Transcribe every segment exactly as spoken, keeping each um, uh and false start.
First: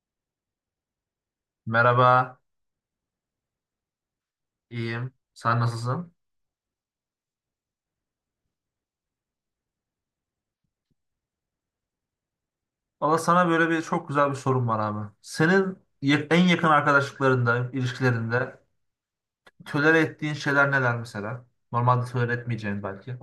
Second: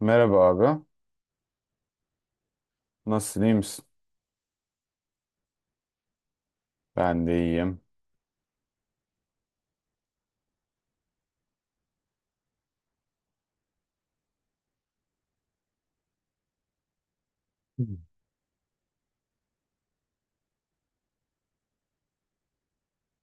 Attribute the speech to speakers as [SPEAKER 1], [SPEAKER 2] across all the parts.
[SPEAKER 1] Merhaba abi.
[SPEAKER 2] Merhaba,
[SPEAKER 1] Nasılsın, iyi misin?
[SPEAKER 2] iyiyim. Sen nasılsın?
[SPEAKER 1] Ben de iyiyim.
[SPEAKER 2] Valla sana böyle bir çok güzel bir sorum var abi. Senin ya- en yakın arkadaşlıklarında, ilişkilerinde tolere ettiğin şeyler neler mesela? Normalde tolere etmeyeceğin belki.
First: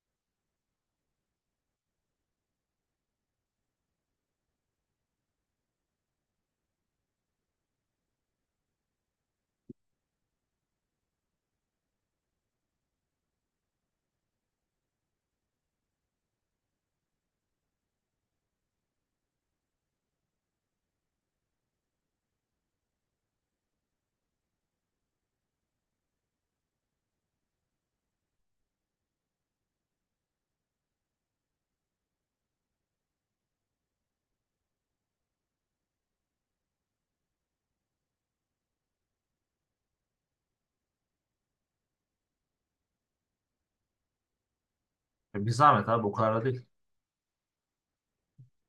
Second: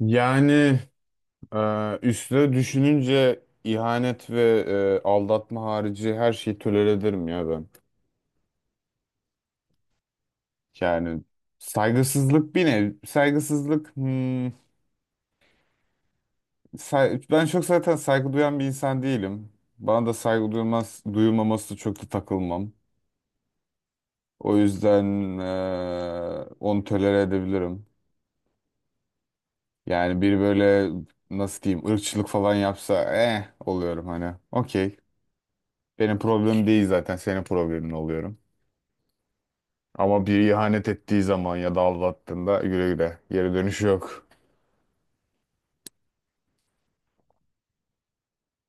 [SPEAKER 1] Yani e, üstüne düşününce ihanet ve e, aldatma harici her şeyi tolere ederim ya ben. Yani saygısızlık bir nev. Saygısızlık hmm, say- ben çok zaten saygı duyan bir insan değilim. Bana da saygı duyulmaz, duyulmaması çok da takılmam. O yüzden e, onu tolere edebilirim. Yani bir böyle nasıl diyeyim ırkçılık falan yapsa eh oluyorum hani. Okey. Benim problemim değil, zaten senin problemin oluyorum. Ama bir ihanet ettiği zaman ya da aldattığında güle güle, geri dönüşü yok.
[SPEAKER 2] Ya bir zahmet abi, o kadar da değil.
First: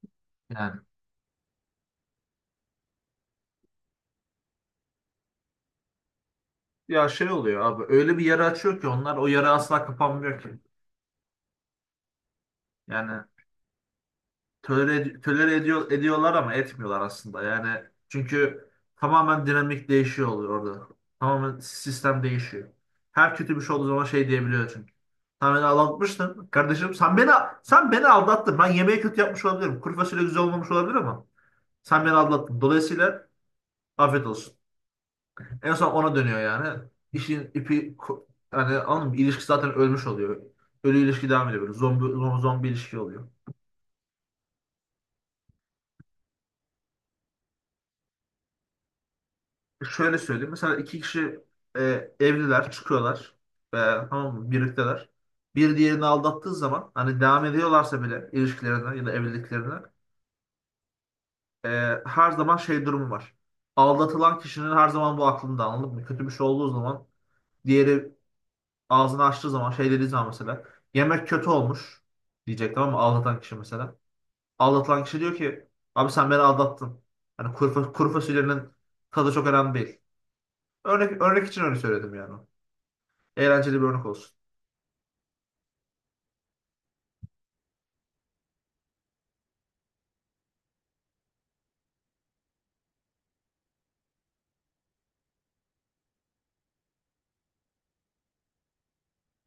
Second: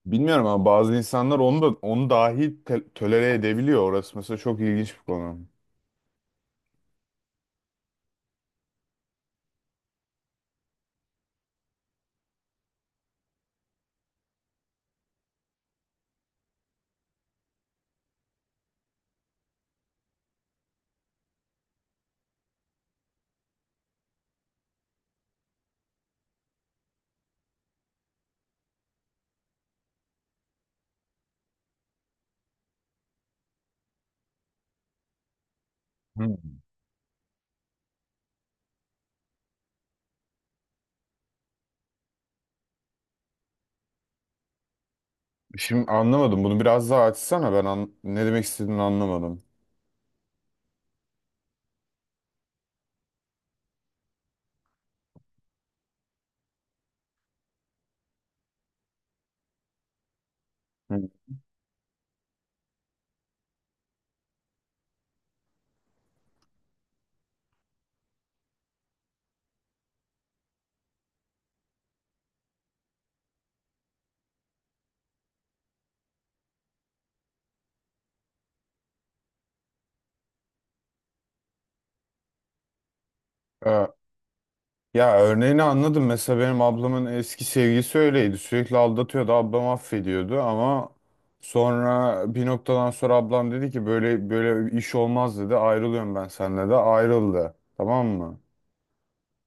[SPEAKER 1] Bilmiyorum ama
[SPEAKER 2] Yani
[SPEAKER 1] bazı insanlar onu da, onu dahi te- tolere edebiliyor. Orası mesela çok ilginç bir konu.
[SPEAKER 2] ya şey oluyor abi, öyle bir yara açıyor ki onlar, o yara asla kapanmıyor ki. Yani tolere, tolere ediyor, ediyorlar ama etmiyorlar aslında. Yani çünkü tamamen dinamik değişiyor oluyor orada. Tamamen sistem değişiyor. Her kötü bir şey olduğu zaman şey diyebiliyor çünkü. Sen beni aldatmıştın. Kardeşim sen beni sen beni aldattın. Ben yemeği kötü yapmış olabilirim. Kuru fasulye güzel olmamış olabilir ama sen beni aldattın. Dolayısıyla afiyet olsun. En son ona dönüyor
[SPEAKER 1] Hmm.
[SPEAKER 2] yani. İşin ipi ko- yani anladın mı? İlişki zaten ölmüş oluyor. Ölü ilişki devam ediyor böyle. Zombi, zombi ilişki oluyor.
[SPEAKER 1] Şimdi anlamadım. Bunu biraz daha açsana. Ben an- ne demek istediğini anlamadım.
[SPEAKER 2] Şöyle söyleyeyim. Mesela iki kişi e, evliler, çıkıyorlar. E, tamam mı? Birlikteler. Bir diğerini aldattığı zaman hani devam ediyorlarsa bile ilişkilerine ya da evliliklerine e, her zaman şey durumu var. Aldatılan kişinin her zaman bu aklında, anladın mı? Kötü bir şey olduğu zaman diğeri ağzını açtığı zaman şey dediği zaman mesela yemek kötü olmuş diyecek, tamam mı? Aldatan kişi mesela. Aldatılan kişi diyor ki abi sen beni aldattın. Hani kuru, fa- kuru fasulyenin tadı çok önemli değil. Örnek, örnek için öyle söyledim yani. Eğlenceli bir
[SPEAKER 1] Hmm.
[SPEAKER 2] örnek olsun.
[SPEAKER 1] Ya örneğini anladım. Mesela benim ablamın eski sevgilisi öyleydi. Sürekli aldatıyordu. Ablam affediyordu ama sonra bir noktadan sonra ablam dedi ki böyle böyle iş olmaz dedi. Ayrılıyorum ben seninle de. Ayrıldı. Tamam mı?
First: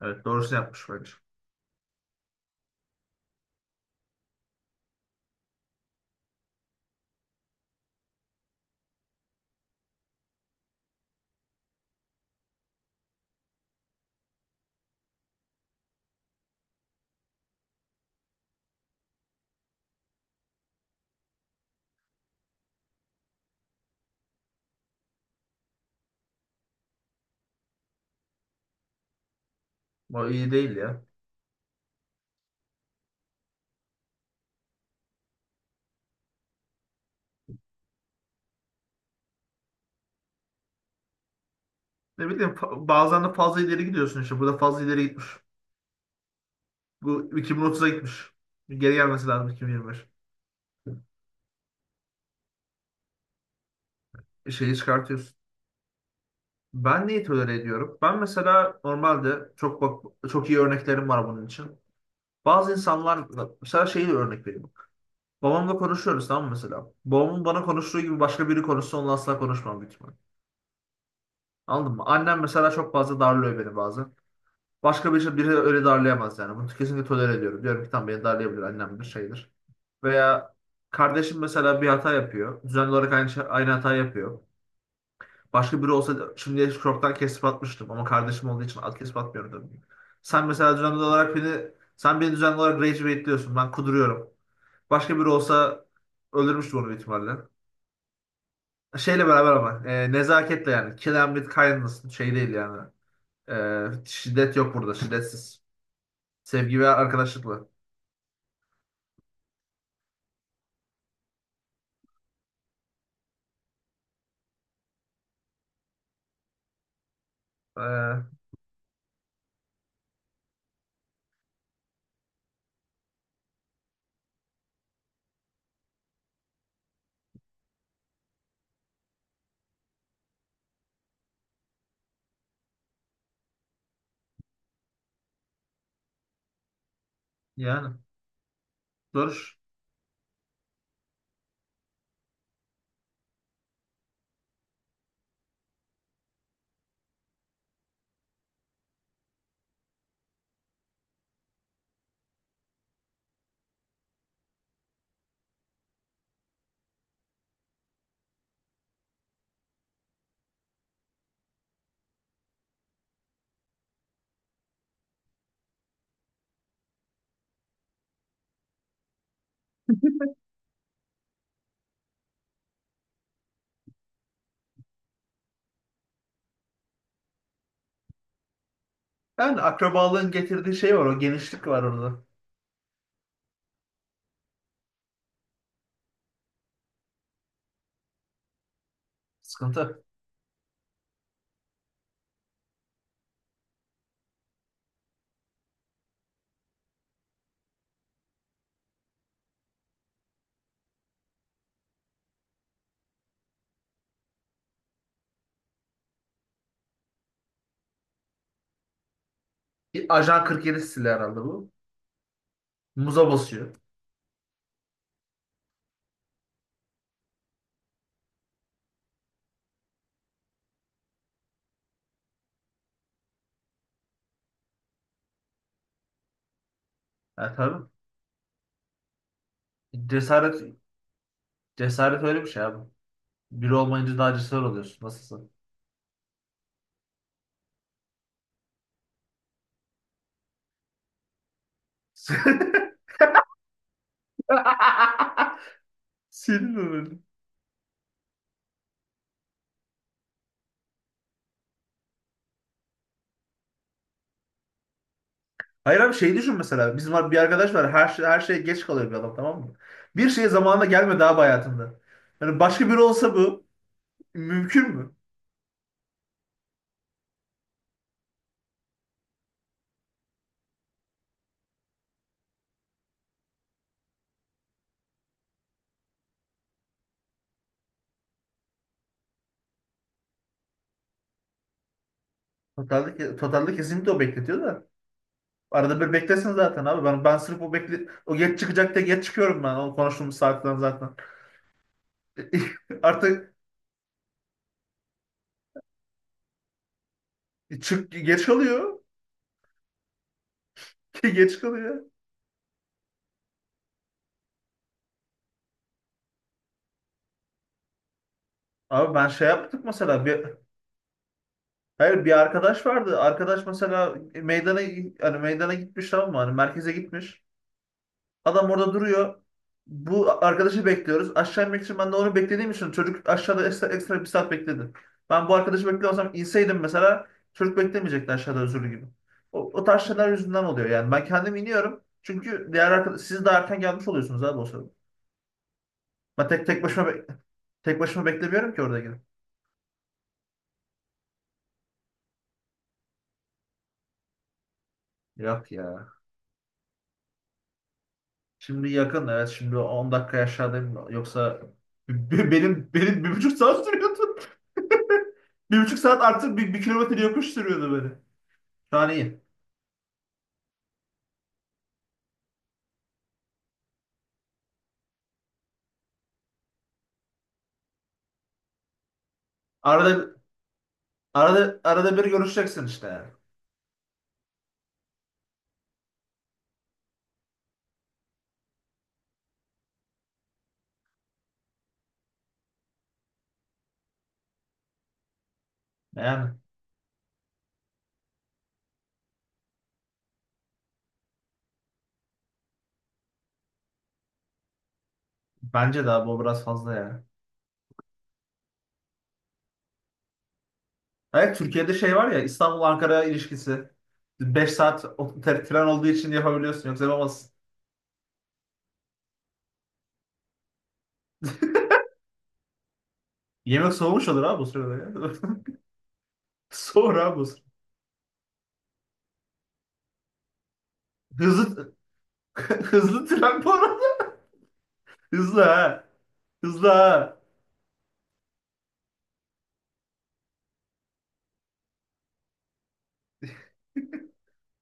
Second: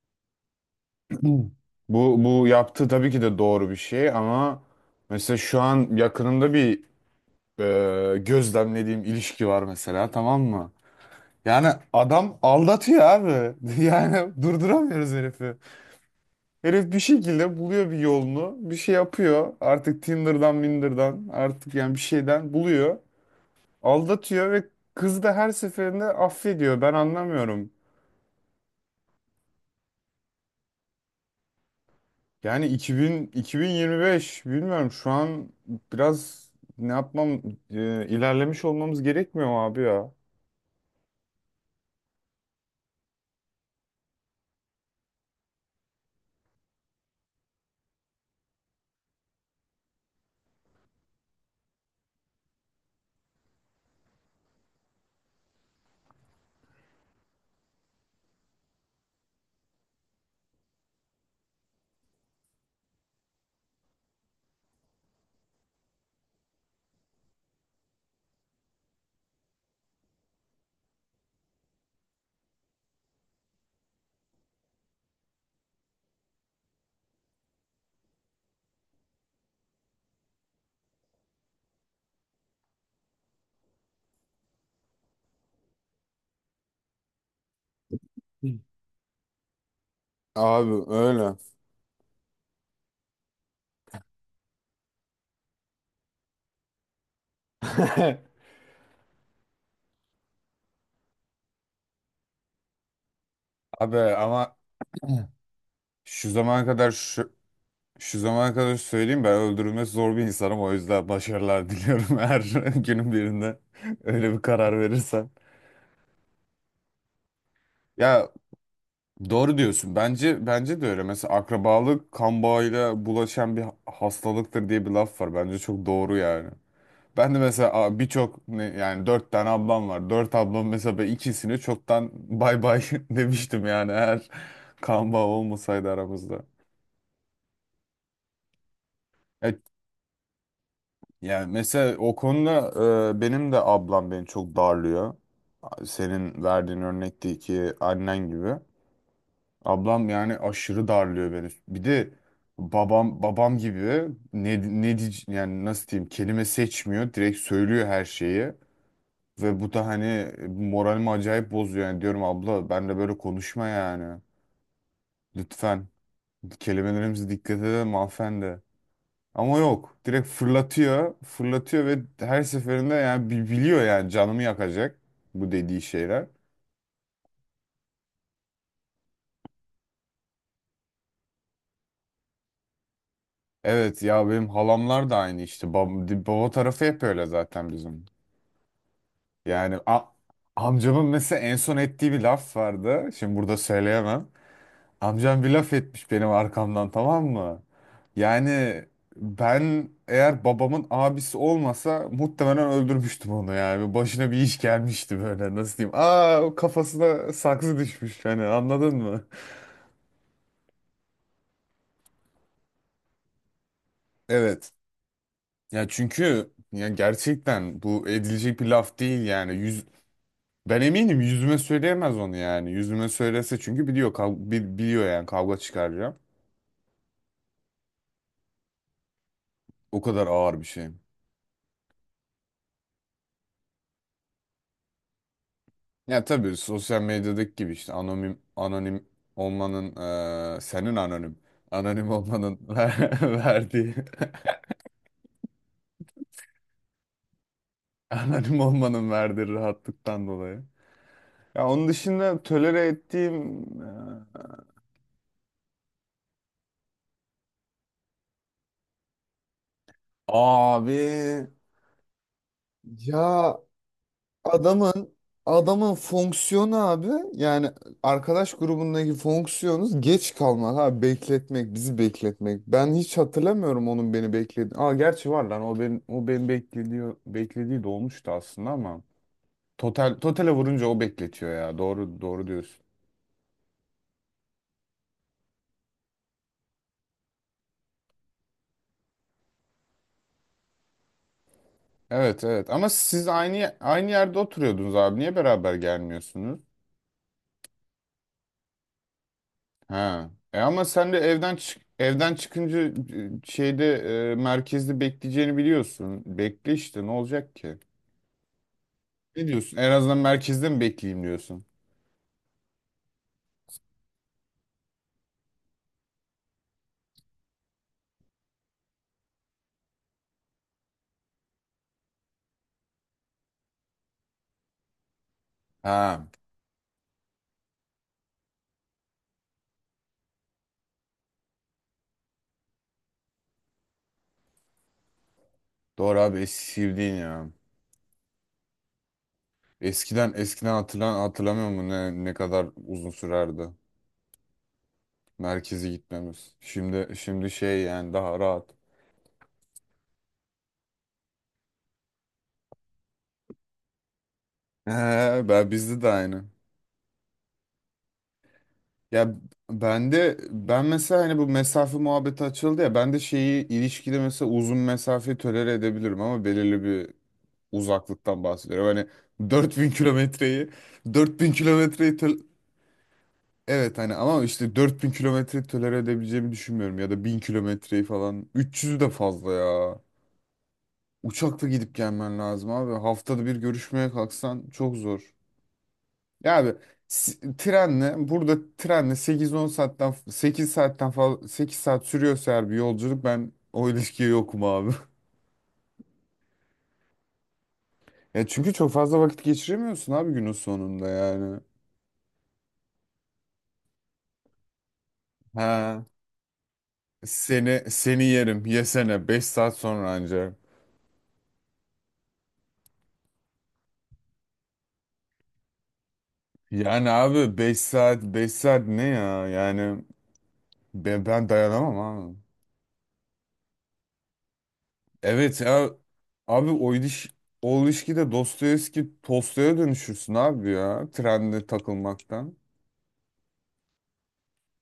[SPEAKER 2] Evet, doğrusunu yapmış bence.
[SPEAKER 1] Bu bu yaptığı tabii ki de doğru bir şey ama mesela şu an yakınımda bir e, gözlemlediğim ilişki var mesela, tamam mı? Yani adam aldatıyor abi. Yani durduramıyoruz herifi. Herif bir şekilde buluyor bir yolunu. Bir şey yapıyor. Artık Tinder'dan, Minder'dan, artık yani bir şeyden buluyor. Aldatıyor ve kız da her seferinde affediyor. Ben anlamıyorum.
[SPEAKER 2] Bu iyi değil ya.
[SPEAKER 1] Yani iki bin, iki bin yirmi beş, bilmiyorum şu an biraz ne yapmam e, ilerlemiş olmamız gerekmiyor mu abi ya?
[SPEAKER 2] Ne bileyim fa- bazen de fazla ileri gidiyorsun işte. Burada fazla ileri gitmiş. Bu iki bin otuza gitmiş. Geri gelmesi lazım iki bin yirmi beş. Şeyi çıkartıyorsun. Ben neyi tolere ediyorum? Ben mesela normalde çok bak- çok iyi örneklerim var bunun için. Bazı insanlar, mesela şeyi de örnek vereyim. Babamla konuşuyoruz, tamam mı mesela? Babamın bana konuştuğu gibi başka biri konuşsa onunla asla konuşmam büyük ihtimal. Anladın mı? Annem mesela çok fazla darlıyor beni bazen. Başka bir şey, biri öyle darlayamaz yani. Bunu kesinlikle tolere ediyorum. Diyorum ki tamam, beni darlayabilir, annemdir şeydir. Veya kardeşim mesela bir hata yapıyor. Düzenli olarak aynı, şey- aynı hata yapıyor. Başka biri olsa şimdi çoktan kesip atmıştım ama kardeşim
[SPEAKER 1] Hı.
[SPEAKER 2] olduğu için at kesip atmıyorum tabii. ki. Sen mesela
[SPEAKER 1] Abi
[SPEAKER 2] düzenli
[SPEAKER 1] öyle.
[SPEAKER 2] olarak beni sen beni düzenli olarak rage baitliyorsun. Ben kuduruyorum. Başka biri olsa öldürmüştüm onu büyük ihtimalle. Şeyle beraber ama e, nezaketle yani. Kill them with kindness şey değil yani.
[SPEAKER 1] Abi
[SPEAKER 2] E, şiddet
[SPEAKER 1] ama
[SPEAKER 2] yok burada, şiddetsiz.
[SPEAKER 1] şu zamana
[SPEAKER 2] Sevgi ve
[SPEAKER 1] kadar şu,
[SPEAKER 2] arkadaşlıkla.
[SPEAKER 1] şu zamana kadar söyleyeyim, ben öldürülmesi zor bir insanım, o yüzden başarılar diliyorum eğer günün birinde öyle bir karar verirsen. Ya
[SPEAKER 2] Ee,
[SPEAKER 1] doğru diyorsun, bence bence de öyle. Mesela akrabalık kan bağıyla bulaşan bir hastalıktır diye bir laf var, bence çok doğru yani. Ben de mesela a, birçok ne- yani dört tane ablam var, dört ablam mesela, ben ikisini çoktan bay bay demiştim yani eğer kan bağı olmasaydı aramızda.
[SPEAKER 2] yani dur.
[SPEAKER 1] Yani mesela o konuda e, benim de ablam beni çok darlıyor. Senin verdiğin örnekteki annen gibi. Ablam yani aşırı darlıyor beni. Bir de babam babam gibi ne ne diye- yani nasıl diyeyim, kelime seçmiyor. Direkt söylüyor her şeyi ve bu da hani moralimi acayip bozuyor. Yani diyorum, abla ben de böyle konuşma yani. Lütfen kelimelerimize dikkat edelim hanımefendi. Ama yok. Direkt fırlatıyor. Fırlatıyor ve her seferinde yani bi- biliyor yani canımı yakacak bu dediği şeyler.
[SPEAKER 2] Yani akrabalığın getirdiği şey var. O genişlik var orada.
[SPEAKER 1] Evet ya, benim halamlar da aynı işte. Bab di- baba tarafı hep öyle zaten bizim. Yani
[SPEAKER 2] Sıkıntı.
[SPEAKER 1] a- amcamın mesela en son ettiği bir laf vardı. Şimdi burada söyleyemem. Amcam bir laf etmiş benim arkamdan, tamam mı? Yani ben, eğer babamın abisi olmasa, muhtemelen öldürmüştüm onu yani. Başına bir iş gelmişti böyle, nasıl diyeyim, Aa o kafasına saksı düşmüş, hani anladın mı?
[SPEAKER 2] Bir Ajan kırk yedi stili herhalde bu. Muza basıyor.
[SPEAKER 1] Evet. Ya çünkü ya, gerçekten bu edilecek bir laf değil yani. Yüz, ben eminim yüzüme söyleyemez onu yani. Yüzüme söylese, çünkü biliyor kav- bi- biliyor yani kavga çıkaracağım.
[SPEAKER 2] Yani tabii.
[SPEAKER 1] O kadar
[SPEAKER 2] Cesaret
[SPEAKER 1] ağır bir şey.
[SPEAKER 2] cesaret öyle bir şey abi. Biri olmayınca daha cesaret oluyorsun. Nasılsın?
[SPEAKER 1] Ya tabii sosyal medyadaki gibi işte, anonim anonim olmanın eee, senin anonim anonim olmanın ver verdiği,
[SPEAKER 2] Senin öyle.
[SPEAKER 1] anonim olmanın verdiği rahatlıktan dolayı. Ya onun dışında tolere ettiğim eee,
[SPEAKER 2] Hayır abi, şey düşün mesela. Bizim bir arkadaş var. Her, şey, her şeye geç kalıyor bir adam, tamam mı? Bir şeye zamanında
[SPEAKER 1] abi,
[SPEAKER 2] gelmedi abi hayatında. Yani başka biri olsa
[SPEAKER 1] ya
[SPEAKER 2] bu mümkün
[SPEAKER 1] Adamın
[SPEAKER 2] mü?
[SPEAKER 1] adamın fonksiyonu abi, yani arkadaş grubundaki fonksiyonuz geç kalmak abi, bekletmek, bizi bekletmek. Ben hiç hatırlamıyorum onun beni bekledi. Aa gerçi var lan, o benim o beni beklediği beklediği de olmuştu aslında ama total totale vurunca o bekletiyor ya. Doğru doğru diyorsun.
[SPEAKER 2] Totalde, totalde kesinlikle o bekletiyor da. Arada bir beklesin zaten abi. Ben ben sırf o bekle o geç çıkacak diye geç çıkıyorum ben. O konuştuğumuz saatten zaten.
[SPEAKER 1] Evet evet, ama siz
[SPEAKER 2] Artık
[SPEAKER 1] aynı aynı yerde oturuyordunuz abi. Niye beraber gelmiyorsunuz?
[SPEAKER 2] çık geç kalıyor.
[SPEAKER 1] Ha. E ama sen de evden
[SPEAKER 2] Geç
[SPEAKER 1] çık
[SPEAKER 2] kalıyor.
[SPEAKER 1] evden çıkınca e, şeyde e, merkezde bekleyeceğini biliyorsun. Bekle işte, ne olacak ki?
[SPEAKER 2] Abi ben
[SPEAKER 1] Ne
[SPEAKER 2] şey
[SPEAKER 1] diyorsun?
[SPEAKER 2] yaptık
[SPEAKER 1] En azından
[SPEAKER 2] mesela bir
[SPEAKER 1] merkezde mi bekleyeyim diyorsun?
[SPEAKER 2] hayır, bir arkadaş vardı. Arkadaş mesela meydana hani meydana gitmiş, tamam mı? Hani merkeze gitmiş. Adam orada duruyor. Bu arkadaşı bekliyoruz. Aşağı inmek için ben de onu beklediğim için çocuk aşağıda ekstra, ekstra bir saat bekledi. Ben bu arkadaşı
[SPEAKER 1] Ha.
[SPEAKER 2] bekliyorsam inseydim mesela çocuk beklemeyecekti aşağıda özürlü gibi. O, o tarz şeyler yüzünden oluyor yani. Ben kendim iniyorum. Çünkü diğer arkadaş, siz daha erken gelmiş oluyorsunuz abi o sırada.
[SPEAKER 1] Doğru abi,
[SPEAKER 2] Ben
[SPEAKER 1] eski
[SPEAKER 2] tek tek başıma
[SPEAKER 1] sevdiğin
[SPEAKER 2] be-
[SPEAKER 1] ya.
[SPEAKER 2] tek başıma beklemiyorum ki orada gidip.
[SPEAKER 1] Eskiden eskiden hatırlan hatırlamıyor musun ne ne kadar uzun sürerdi
[SPEAKER 2] Yok
[SPEAKER 1] merkeze
[SPEAKER 2] ya.
[SPEAKER 1] gitmemiz. Şimdi şimdi şey yani, daha rahat.
[SPEAKER 2] Şimdi yakın, evet, şimdi on dakika aşağıdayım, yoksa be- benim benim bir buçuk saat sürüyordu.
[SPEAKER 1] He, ben
[SPEAKER 2] Bir buçuk
[SPEAKER 1] bizde de
[SPEAKER 2] saat
[SPEAKER 1] aynı.
[SPEAKER 2] artık bir, bir kilometre yokuş sürüyordu beni. Şu an
[SPEAKER 1] Ya
[SPEAKER 2] iyi.
[SPEAKER 1] ben de ben mesela, hani bu mesafe muhabbeti açıldı ya, ben de şeyi ilişkide mesela uzun mesafeyi tolere edebilirim ama belirli bir uzaklıktan bahsediyorum. Hani dört bin
[SPEAKER 2] Arada
[SPEAKER 1] kilometreyi dört bin
[SPEAKER 2] arada
[SPEAKER 1] kilometreyi
[SPEAKER 2] arada bir
[SPEAKER 1] tol-
[SPEAKER 2] görüşeceksin işte.
[SPEAKER 1] evet, hani ama işte dört bin kilometreyi tolere edebileceğimi düşünmüyorum, ya da bin kilometreyi falan, üç yüzü de fazla ya. Uçakla gidip gelmen lazım abi. Haftada bir görüşmeye kalksan çok zor. Ya
[SPEAKER 2] Yani
[SPEAKER 1] abi s- trenle, burada trenle sekiz on saatten sekiz saatten fazla, sekiz saat sürüyorsa eğer bir yolculuk, ben o ilişkiye yokum abi.
[SPEAKER 2] bence daha bu biraz fazla ya.
[SPEAKER 1] Ya çünkü çok fazla vakit geçiremiyorsun abi günün sonunda
[SPEAKER 2] Evet,
[SPEAKER 1] yani.
[SPEAKER 2] Türkiye'de şey var ya, İstanbul-Ankara ilişkisi. Beş saat o- te- tren
[SPEAKER 1] Ha,
[SPEAKER 2] olduğu için yapabiliyorsun, yoksa yapamazsın.
[SPEAKER 1] seni seni yerim yesene beş saat sonra ancak.
[SPEAKER 2] Yemek soğumuş olur abi bu sırada ya.
[SPEAKER 1] Yani
[SPEAKER 2] Soğur abi bu
[SPEAKER 1] abi,
[SPEAKER 2] sırada.
[SPEAKER 1] beş saat beş saat ne ya yani, ben, ben
[SPEAKER 2] Hızlı,
[SPEAKER 1] dayanamam abi.
[SPEAKER 2] hızlı tren bu arada.
[SPEAKER 1] Evet
[SPEAKER 2] Hızlı
[SPEAKER 1] ya
[SPEAKER 2] ha.
[SPEAKER 1] abi,
[SPEAKER 2] Hızlı
[SPEAKER 1] o iliş
[SPEAKER 2] ha.
[SPEAKER 1] o ilişkide Dostoyevski Tolstoy'a dönüşürsün abi ya, trende takılmaktan.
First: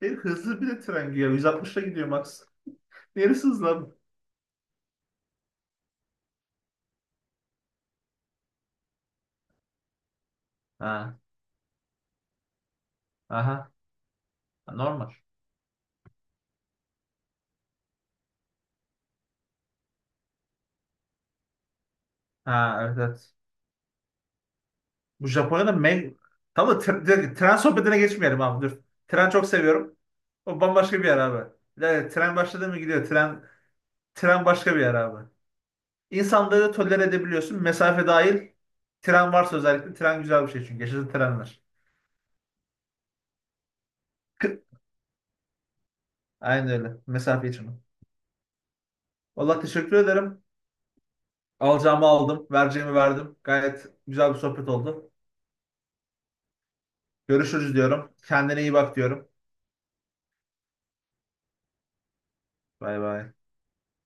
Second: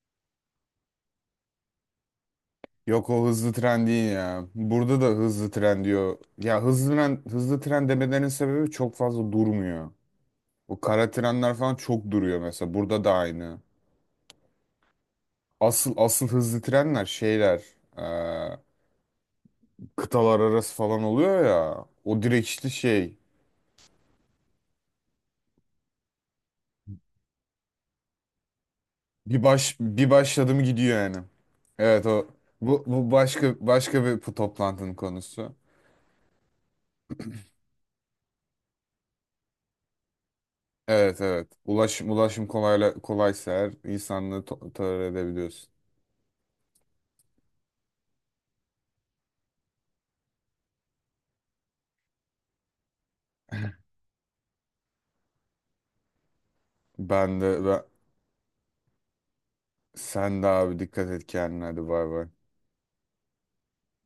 [SPEAKER 2] Bir hızlı bir de tren gidiyor. yüz altmışla gidiyor Max.
[SPEAKER 1] Yok, o
[SPEAKER 2] Neresi
[SPEAKER 1] hızlı
[SPEAKER 2] hızlı abi?
[SPEAKER 1] tren değil ya. Burada da hızlı tren diyor. Ya hızlı tren, hızlı tren demelerinin sebebi, çok fazla durmuyor. O kara
[SPEAKER 2] Ha.
[SPEAKER 1] trenler falan çok duruyor mesela. Burada da aynı.
[SPEAKER 2] Aha. Normal.
[SPEAKER 1] Asıl asıl hızlı trenler şeyler, eee, kıtalar arası falan oluyor ya. O direkt işte
[SPEAKER 2] Ha, evet
[SPEAKER 1] şey.
[SPEAKER 2] evet. Bu Japonya'da me tamam tren, direkt tren sohbetine geçmeyelim abi dur. Tren
[SPEAKER 1] Bir
[SPEAKER 2] çok
[SPEAKER 1] baş
[SPEAKER 2] seviyorum.
[SPEAKER 1] bir başladı
[SPEAKER 2] O
[SPEAKER 1] mı gidiyor
[SPEAKER 2] bambaşka bir
[SPEAKER 1] yani.
[SPEAKER 2] yer abi.
[SPEAKER 1] Evet
[SPEAKER 2] Evet,
[SPEAKER 1] o,
[SPEAKER 2] tren başladı mı
[SPEAKER 1] bu,
[SPEAKER 2] gidiyor.
[SPEAKER 1] bu
[SPEAKER 2] Tren
[SPEAKER 1] başka, başka bir, bu
[SPEAKER 2] tren başka bir
[SPEAKER 1] toplantının
[SPEAKER 2] yer abi.
[SPEAKER 1] konusu.
[SPEAKER 2] İnsanları tolere edebiliyorsun. Mesafe dahil tren varsa, özellikle tren, güzel bir şey çünkü. Yaşasın
[SPEAKER 1] Evet evet.
[SPEAKER 2] trenler.
[SPEAKER 1] Ulaşım ulaşım kolayla kolaysa eğer, insanlığı
[SPEAKER 2] Kı-
[SPEAKER 1] to- tolere edebiliyorsun.
[SPEAKER 2] aynen öyle. Mesafe için. Valla teşekkür ederim. Alacağımı aldım. Vereceğimi verdim. Gayet güzel bir sohbet oldu.
[SPEAKER 1] Ben de
[SPEAKER 2] Görüşürüz
[SPEAKER 1] ben,
[SPEAKER 2] diyorum. Kendine iyi bak diyorum.
[SPEAKER 1] Sen de abi, dikkat et kendine, hadi bay bay.
[SPEAKER 2] Bay bay.